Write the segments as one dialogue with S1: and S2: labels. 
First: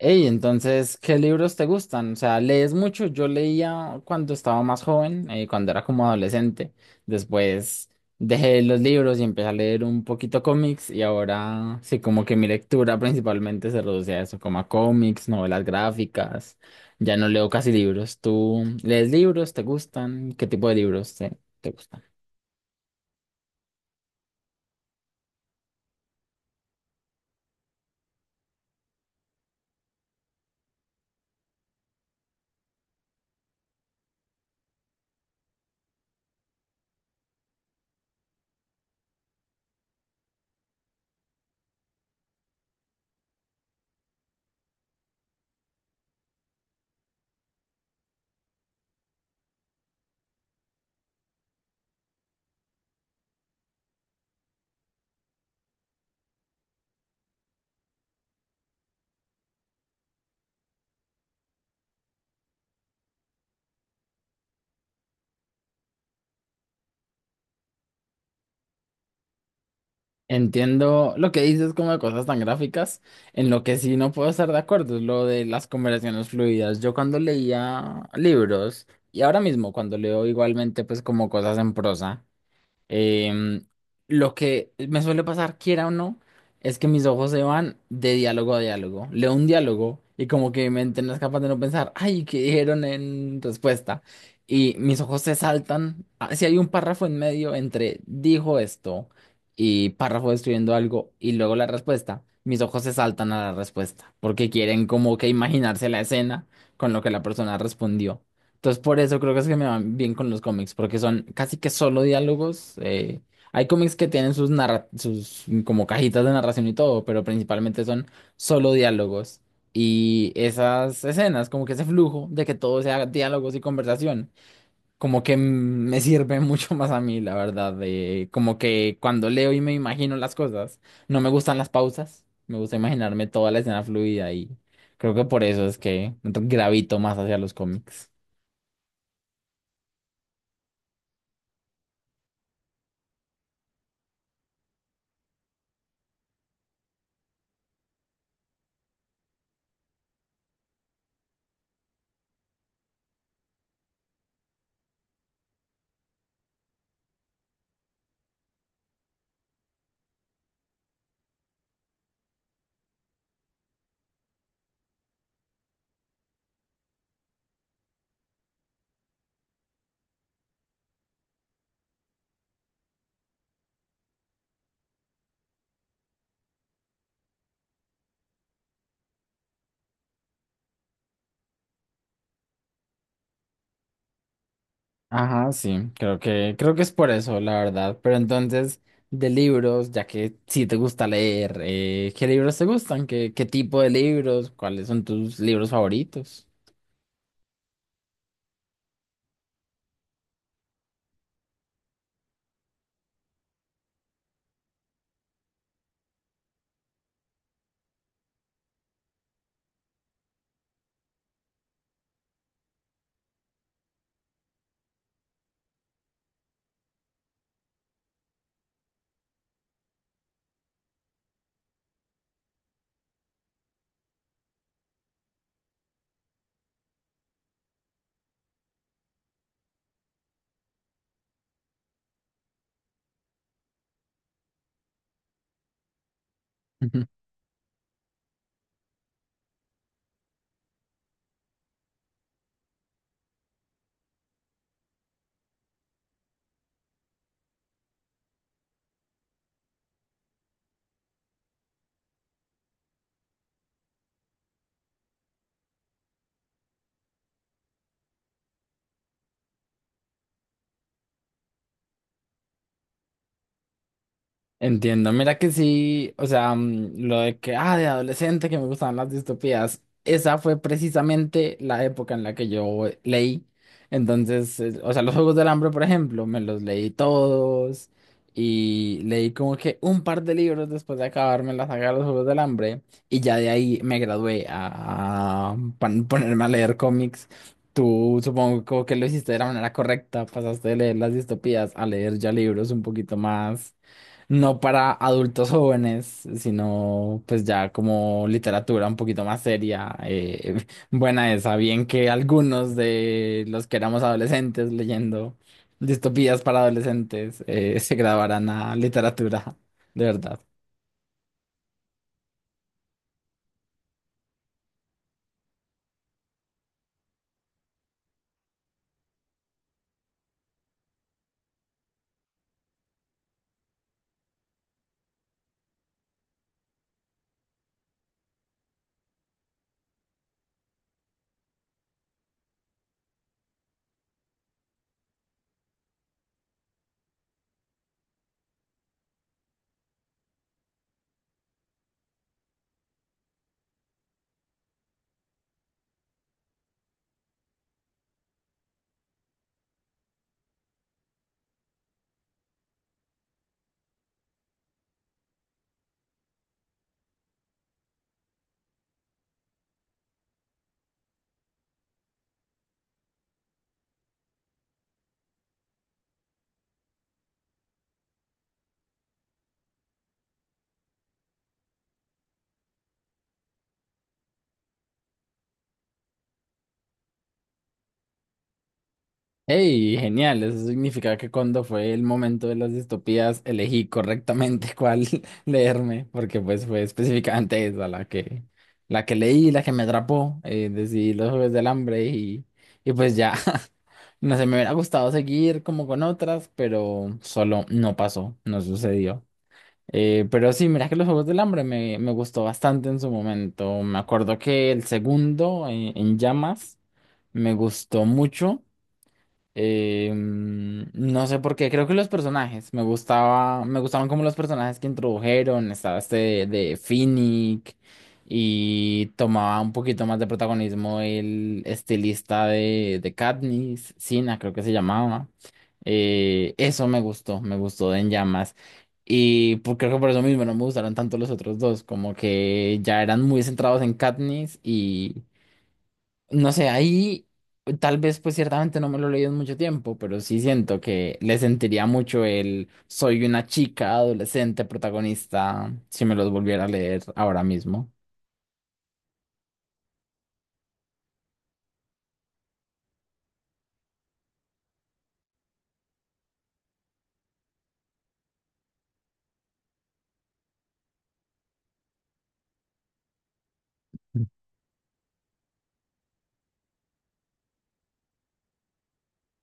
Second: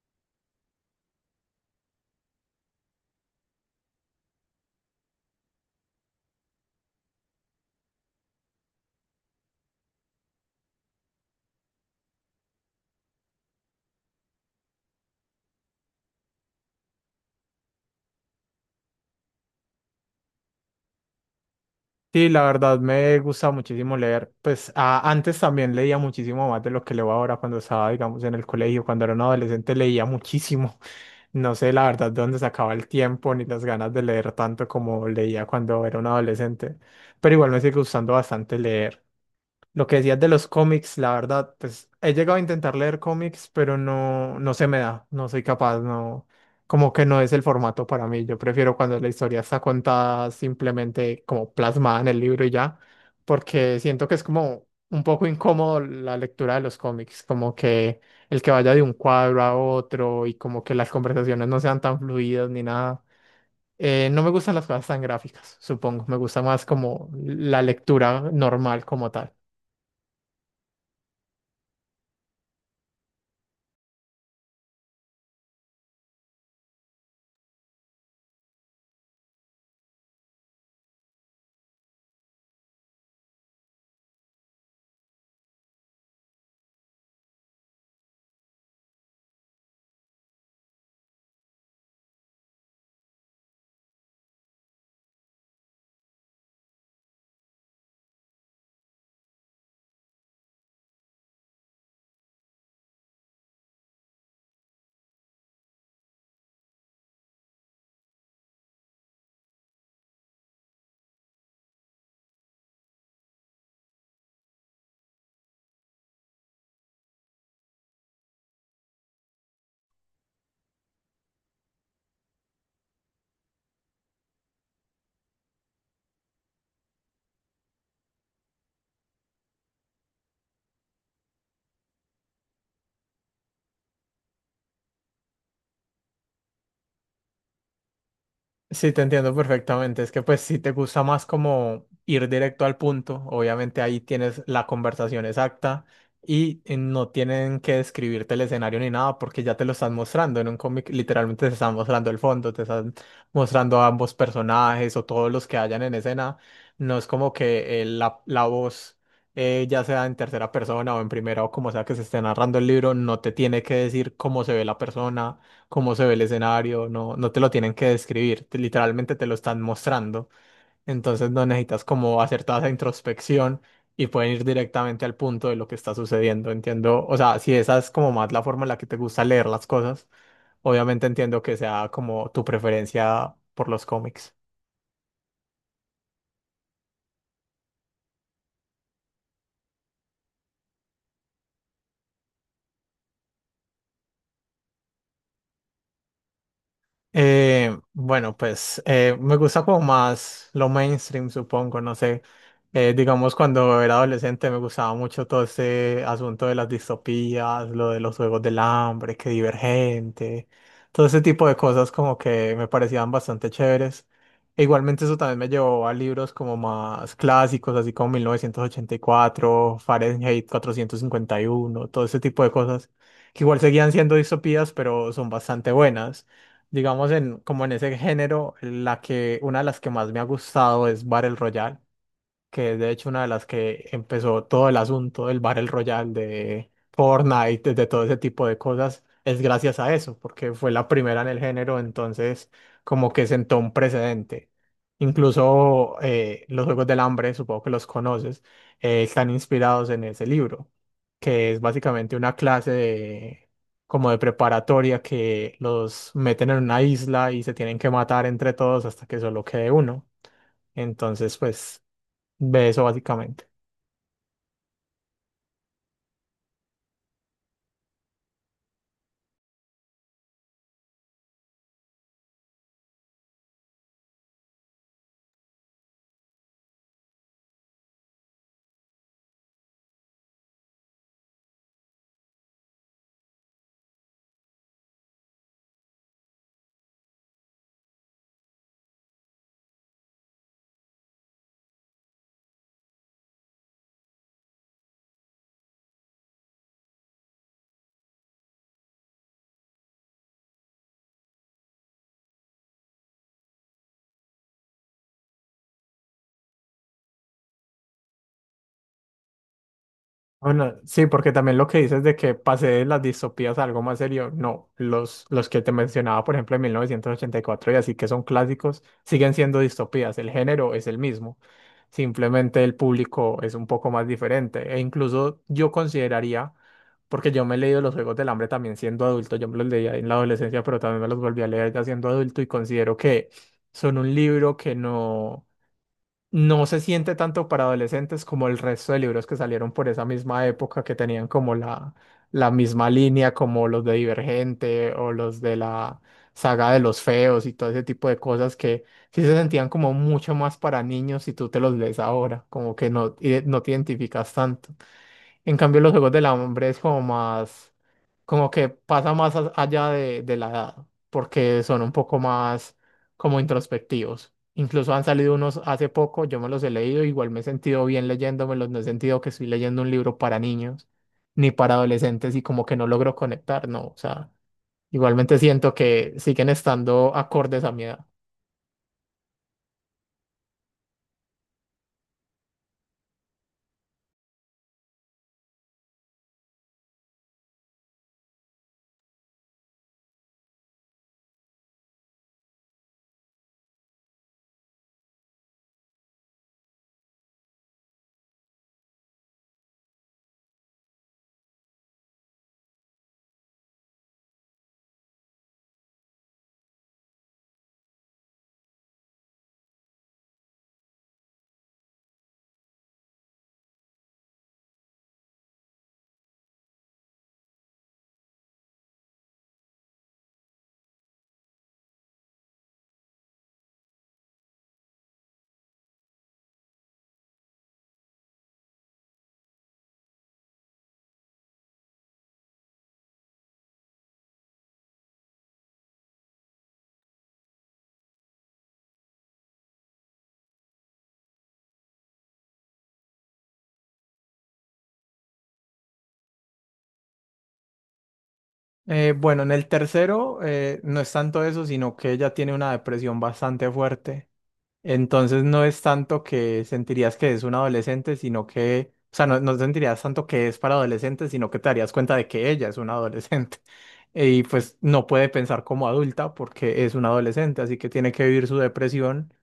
S1: Ey, entonces, ¿qué libros te gustan? O sea, ¿lees mucho? Yo leía cuando estaba más joven, cuando era como adolescente. Después dejé los libros y empecé a leer un poquito cómics y ahora sí, como que mi lectura principalmente se reduce a eso, como a cómics, novelas gráficas. Ya no leo casi libros. ¿Tú lees libros? ¿Te gustan? ¿Qué tipo de libros te gustan?
S2: Sí, la verdad me gusta muchísimo leer. Pues antes también leía muchísimo más de lo que leo ahora cuando estaba, digamos, en el colegio. Cuando era un adolescente leía muchísimo. No sé la verdad de dónde sacaba el tiempo ni las ganas de leer tanto como leía cuando era un adolescente. Pero igual me sigue gustando bastante leer. Lo que decías de los cómics, la verdad, pues he llegado a intentar leer cómics, pero no, no se me da, no soy capaz, no, como que no es el formato para mí. Yo prefiero cuando la historia está contada simplemente como plasmada en el libro y ya, porque siento que es como un poco incómodo la lectura de los cómics, como que el que vaya de un cuadro a otro y como que las conversaciones no sean tan fluidas ni nada. No me gustan las cosas tan gráficas, supongo, me gusta más como la lectura normal como tal.
S1: Entiendo lo que dices como de cosas tan gráficas. En lo que sí no puedo estar de acuerdo es lo de las conversaciones fluidas. Yo cuando leía libros y ahora mismo cuando leo igualmente pues como cosas en prosa. Em, lo que me suele pasar, quiera o no, es que mis ojos se van de diálogo a diálogo. Leo un diálogo y como que mi mente no es capaz de no pensar, ay, ¿qué dijeron en respuesta? Y mis ojos se saltan. Ah, si hay un párrafo en medio entre dijo esto y párrafo describiendo algo y luego la respuesta, mis ojos se saltan a la respuesta porque quieren como que imaginarse la escena con lo que la persona respondió. Entonces, por eso creo que es que me van bien con los cómics, porque son casi que solo diálogos. Hay cómics que tienen sus como cajitas de narración y todo, pero principalmente son solo diálogos. Y esas escenas, como que ese flujo de que todo sea diálogos y conversación, como que mm, me sirve mucho más a mí, la verdad. De, como que cuando leo y me imagino las cosas, no me gustan las pausas, me gusta imaginarme toda la escena fluida y creo que por eso es que gravito más hacia los cómics.
S2: Sí, te entiendo perfectamente. Es que pues si te gusta más como ir directo al punto, obviamente ahí tienes la conversación exacta y no tienen que describirte el escenario ni nada porque ya te lo están mostrando. En un cómic literalmente te están mostrando el fondo, te están mostrando a ambos personajes o todos los que hayan en escena. No es como que la voz, ya sea en tercera persona o en primera o como sea que se esté narrando el libro, no te tiene que decir cómo se ve la persona cómo se ve el escenario, no, no te lo tienen que describir, literalmente te lo están mostrando, entonces no necesitas como hacer toda esa introspección y pueden ir directamente al punto de lo que está sucediendo, entiendo, o sea, si esa es como más la forma en la que te gusta leer las cosas, obviamente entiendo que sea como tu preferencia por los cómics.
S1: Ajá, sí, creo que es por eso, la verdad. Pero entonces, de libros, ya que sí te gusta leer, ¿qué libros te gustan? ¿Qué tipo de libros? ¿Cuáles son tus libros favoritos?
S2: Bueno, pues me gusta como más lo mainstream, supongo, no sé. Digamos, cuando era adolescente me gustaba mucho todo ese asunto de las distopías, lo de los Juegos del Hambre, que Divergente, todo ese tipo de cosas como que me parecían bastante chéveres. E igualmente eso también me llevó a libros como más clásicos, así como 1984, Fahrenheit 451, todo ese tipo de cosas, que igual seguían siendo distopías, pero son bastante buenas. Digamos, en, como en ese género, la que, una de las que más me ha gustado es Battle Royale, que es de hecho una de las que empezó todo el asunto del Battle Royale, de Fortnite, de todo ese tipo de cosas, es gracias a eso, porque fue la primera en el género, entonces como que sentó un precedente. Incluso los Juegos del Hambre, supongo que los conoces, están inspirados en ese libro, que es básicamente una clase de, como de preparatoria, que los meten en una isla y se tienen que matar entre todos hasta que solo quede uno. Entonces, pues... ve eso básicamente.
S1: Entiendo, mira que sí, o sea, mm, lo de que, ah, de adolescente que me gustaban las distopías, esa fue precisamente la época en la que yo leí. Entonces, o sea, los Juegos del Hambre, por ejemplo, me los leí todos y leí como que un par de libros después de acabarme la saga de los Juegos del Hambre y ya de ahí me gradué a ponerme a leer cómics. Tú supongo como que lo hiciste de la manera correcta, pasaste de leer las distopías a leer ya libros un poquito más no para adultos jóvenes, sino pues ya como literatura un poquito más seria, buena esa, bien que algunos de los que éramos adolescentes leyendo distopías para adolescentes se grabaran a literatura, de verdad.
S2: Bueno, sí, porque también lo que dices de que pasé de las distopías a algo más serio, no, los que te mencionaba, por ejemplo, en 1984 y así, que son clásicos, siguen siendo distopías, el género es el mismo, simplemente el público es un poco más diferente e incluso yo consideraría, porque yo me he leído los Juegos del Hambre también siendo adulto, yo me los leía en la adolescencia, pero también me los volví a leer ya siendo adulto y considero que son un libro que no... no se siente tanto para adolescentes como el resto de libros que salieron por esa misma época que tenían como la misma línea, como los de Divergente o los de la saga de los feos y todo ese tipo de cosas que sí se sentían como mucho más para niños si tú te los lees ahora, como que no, no te identificas tanto. En cambio, los Juegos del Hambre es como más, como que pasa más allá de la edad, porque son un poco más como introspectivos. Incluso han salido unos hace poco, yo me los he leído, igual me he sentido bien leyéndomelos, no he sentido que estoy leyendo un libro para niños ni para adolescentes y como que no logro conectar, no, o sea, igualmente siento que siguen estando acordes a mi edad.
S1: Hey, genial. Eso significa que cuando fue el momento de las distopías elegí correctamente cuál leerme, porque pues fue específicamente esa la que leí, la que me atrapó. Decidí los Juegos del Hambre y pues ya. No sé, me hubiera gustado seguir como con otras, pero solo no pasó, no sucedió. Pero sí, mira que los Juegos del Hambre me gustó bastante en su momento. Me acuerdo que el segundo, En Llamas, me gustó mucho. No sé por qué, creo que los personajes, me gustaban como los personajes que introdujeron, estaba este de Finnick y tomaba un poquito más de protagonismo el estilista de Katniss, Sina creo que se llamaba. Eso me gustó de En Llamas. Y creo que por eso mismo no me gustaron tanto los otros dos, como que ya eran muy centrados en Katniss, no sé, ahí tal vez pues ciertamente no me lo he leído en mucho tiempo, pero sí siento que le sentiría mucho el soy una chica adolescente protagonista si me los volviera a leer ahora mismo.
S2: Bueno, en el tercero no es tanto eso, sino que ella tiene una depresión bastante fuerte. Entonces no es tanto que sentirías que es un adolescente, sino que, o sea, no, no sentirías tanto que es para adolescentes, sino que te darías cuenta de que ella es una adolescente. Y pues no puede pensar como adulta porque es una adolescente, así que tiene que vivir su depresión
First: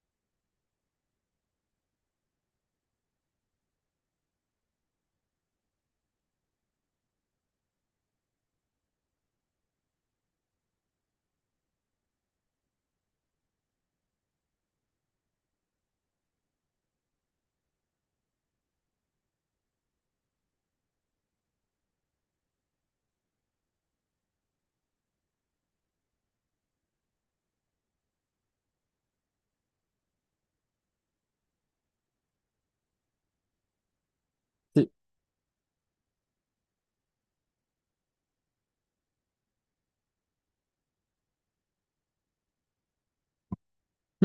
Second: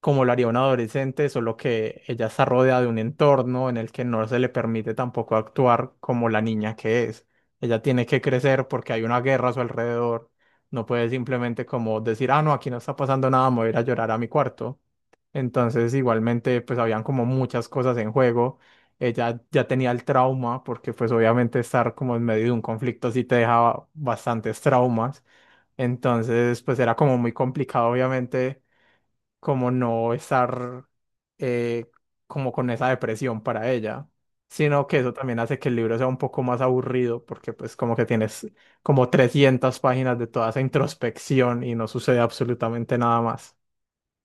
S2: como lo haría un adolescente, solo que ella está rodeada de un entorno en el que no se le permite tampoco actuar como la niña que es. Ella tiene que crecer porque hay una guerra a su alrededor. No puede simplemente como decir, ah, no, aquí no está pasando nada, me voy a ir a llorar a mi cuarto, entonces, igualmente, pues habían como muchas cosas en juego. Ella ya tenía el trauma, porque pues obviamente estar como en medio de un conflicto sí te dejaba bastantes traumas. Entonces, pues era como muy complicado, obviamente, como no estar eh, como con esa depresión para ella. Sino que eso también hace que el libro sea un poco más aburrido, porque pues como que tienes como 300 páginas de toda esa introspección y no sucede absolutamente nada más.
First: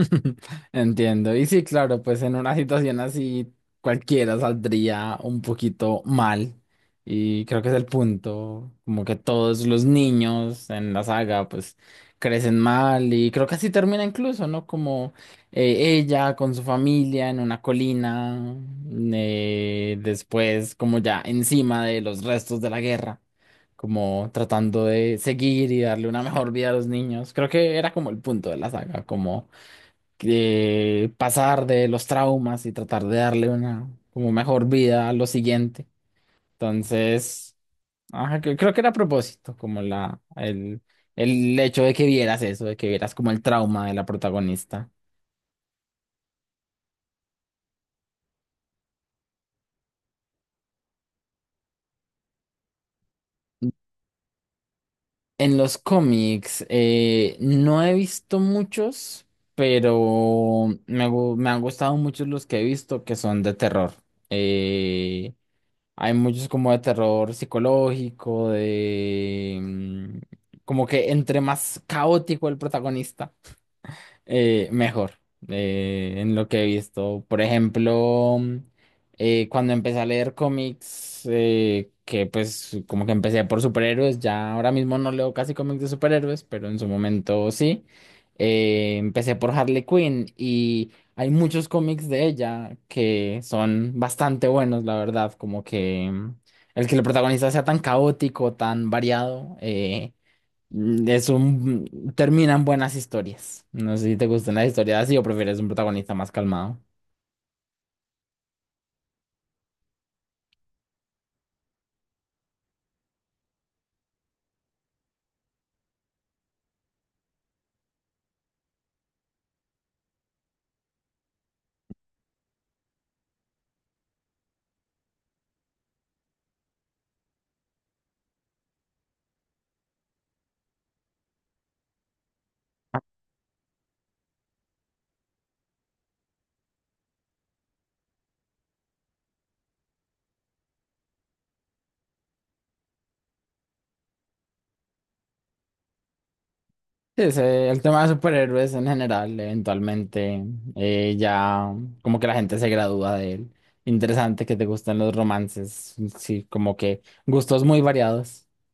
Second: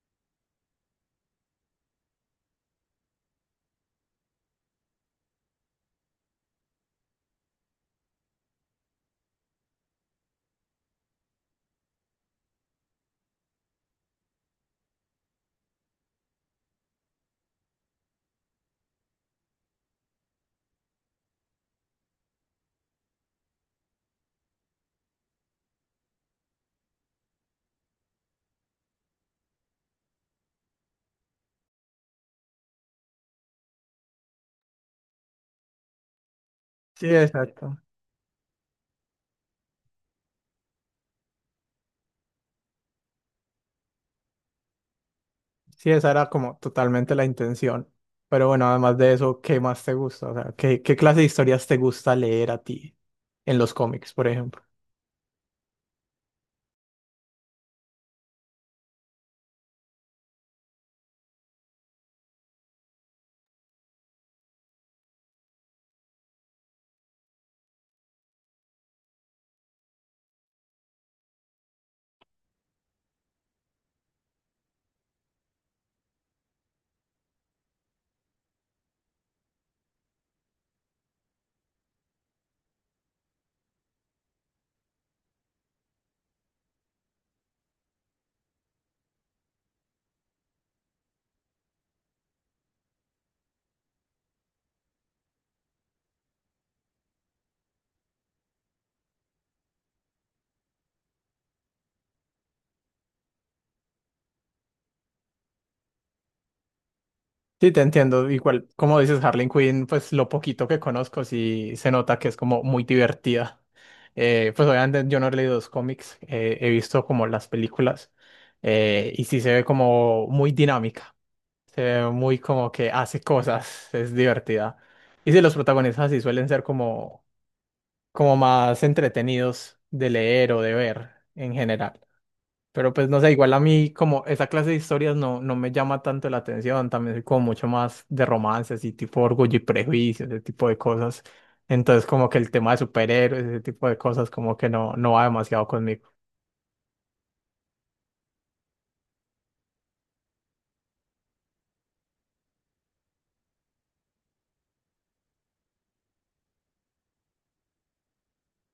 S1: Entiendo. Y sí, claro, pues en una situación así cualquiera saldría un poquito mal. Y creo que es el punto, como que todos los niños en la saga pues crecen mal y creo que así termina incluso, ¿no? Como ella con su familia en una colina, después como ya encima de los restos de la guerra, como tratando de seguir y darle una mejor vida a los niños. Creo que era como el punto de la saga, como pasar de los traumas y tratar de darle una como mejor vida a lo siguiente.
S2: Sí,
S1: Entonces,
S2: exacto.
S1: ajá, creo que era a propósito, como el hecho de que vieras eso, de que vieras como el trauma de la protagonista.
S2: Sí, esa era como totalmente la intención. Pero bueno, además de eso, ¿qué más te gusta? O sea, ¿qué clase de historias te gusta leer a ti en los cómics, por ejemplo?
S1: En los cómics, no he visto muchos, pero me han gustado muchos los que he visto que son de terror. Eh, Hay muchos como de terror psicológico, de... como que entre más caótico el protagonista, mejor, en lo que he visto. Por ejemplo, cuando empecé a leer cómics, que pues como que empecé por superhéroes, ya ahora mismo no leo casi cómics de superhéroes, pero en su momento sí. Empecé por Harley Quinn y hay muchos cómics de ella que son bastante buenos, la verdad, el que el protagonista sea tan caótico, tan variado. Es un... Terminan buenas historias. No sé si te gustan las historias así o prefieres un protagonista más calmado.
S2: Sí, te entiendo. Igual, como dices, Harley Quinn, pues lo poquito que conozco, sí se nota que es como muy divertida. Pues obviamente yo no he leído los cómics, he visto como las películas y sí se ve como muy dinámica, se ve muy como que hace cosas, es divertida. Y sí, los protagonistas sí suelen ser como más entretenidos de leer o de ver en general. Pero pues no sé, igual a mí como esa clase de historias no, no me llama tanto la atención, también soy como mucho más de romances y tipo Orgullo y Prejuicio, ese tipo de cosas. Entonces como que el tema de superhéroes, ese tipo de cosas como que no, no va demasiado conmigo.
S1: Sí, sí, el tema de superhéroes en general, eventualmente ya como que la gente se gradúa de él. Interesante que te gustan los romances, sí, como que gustos muy variados.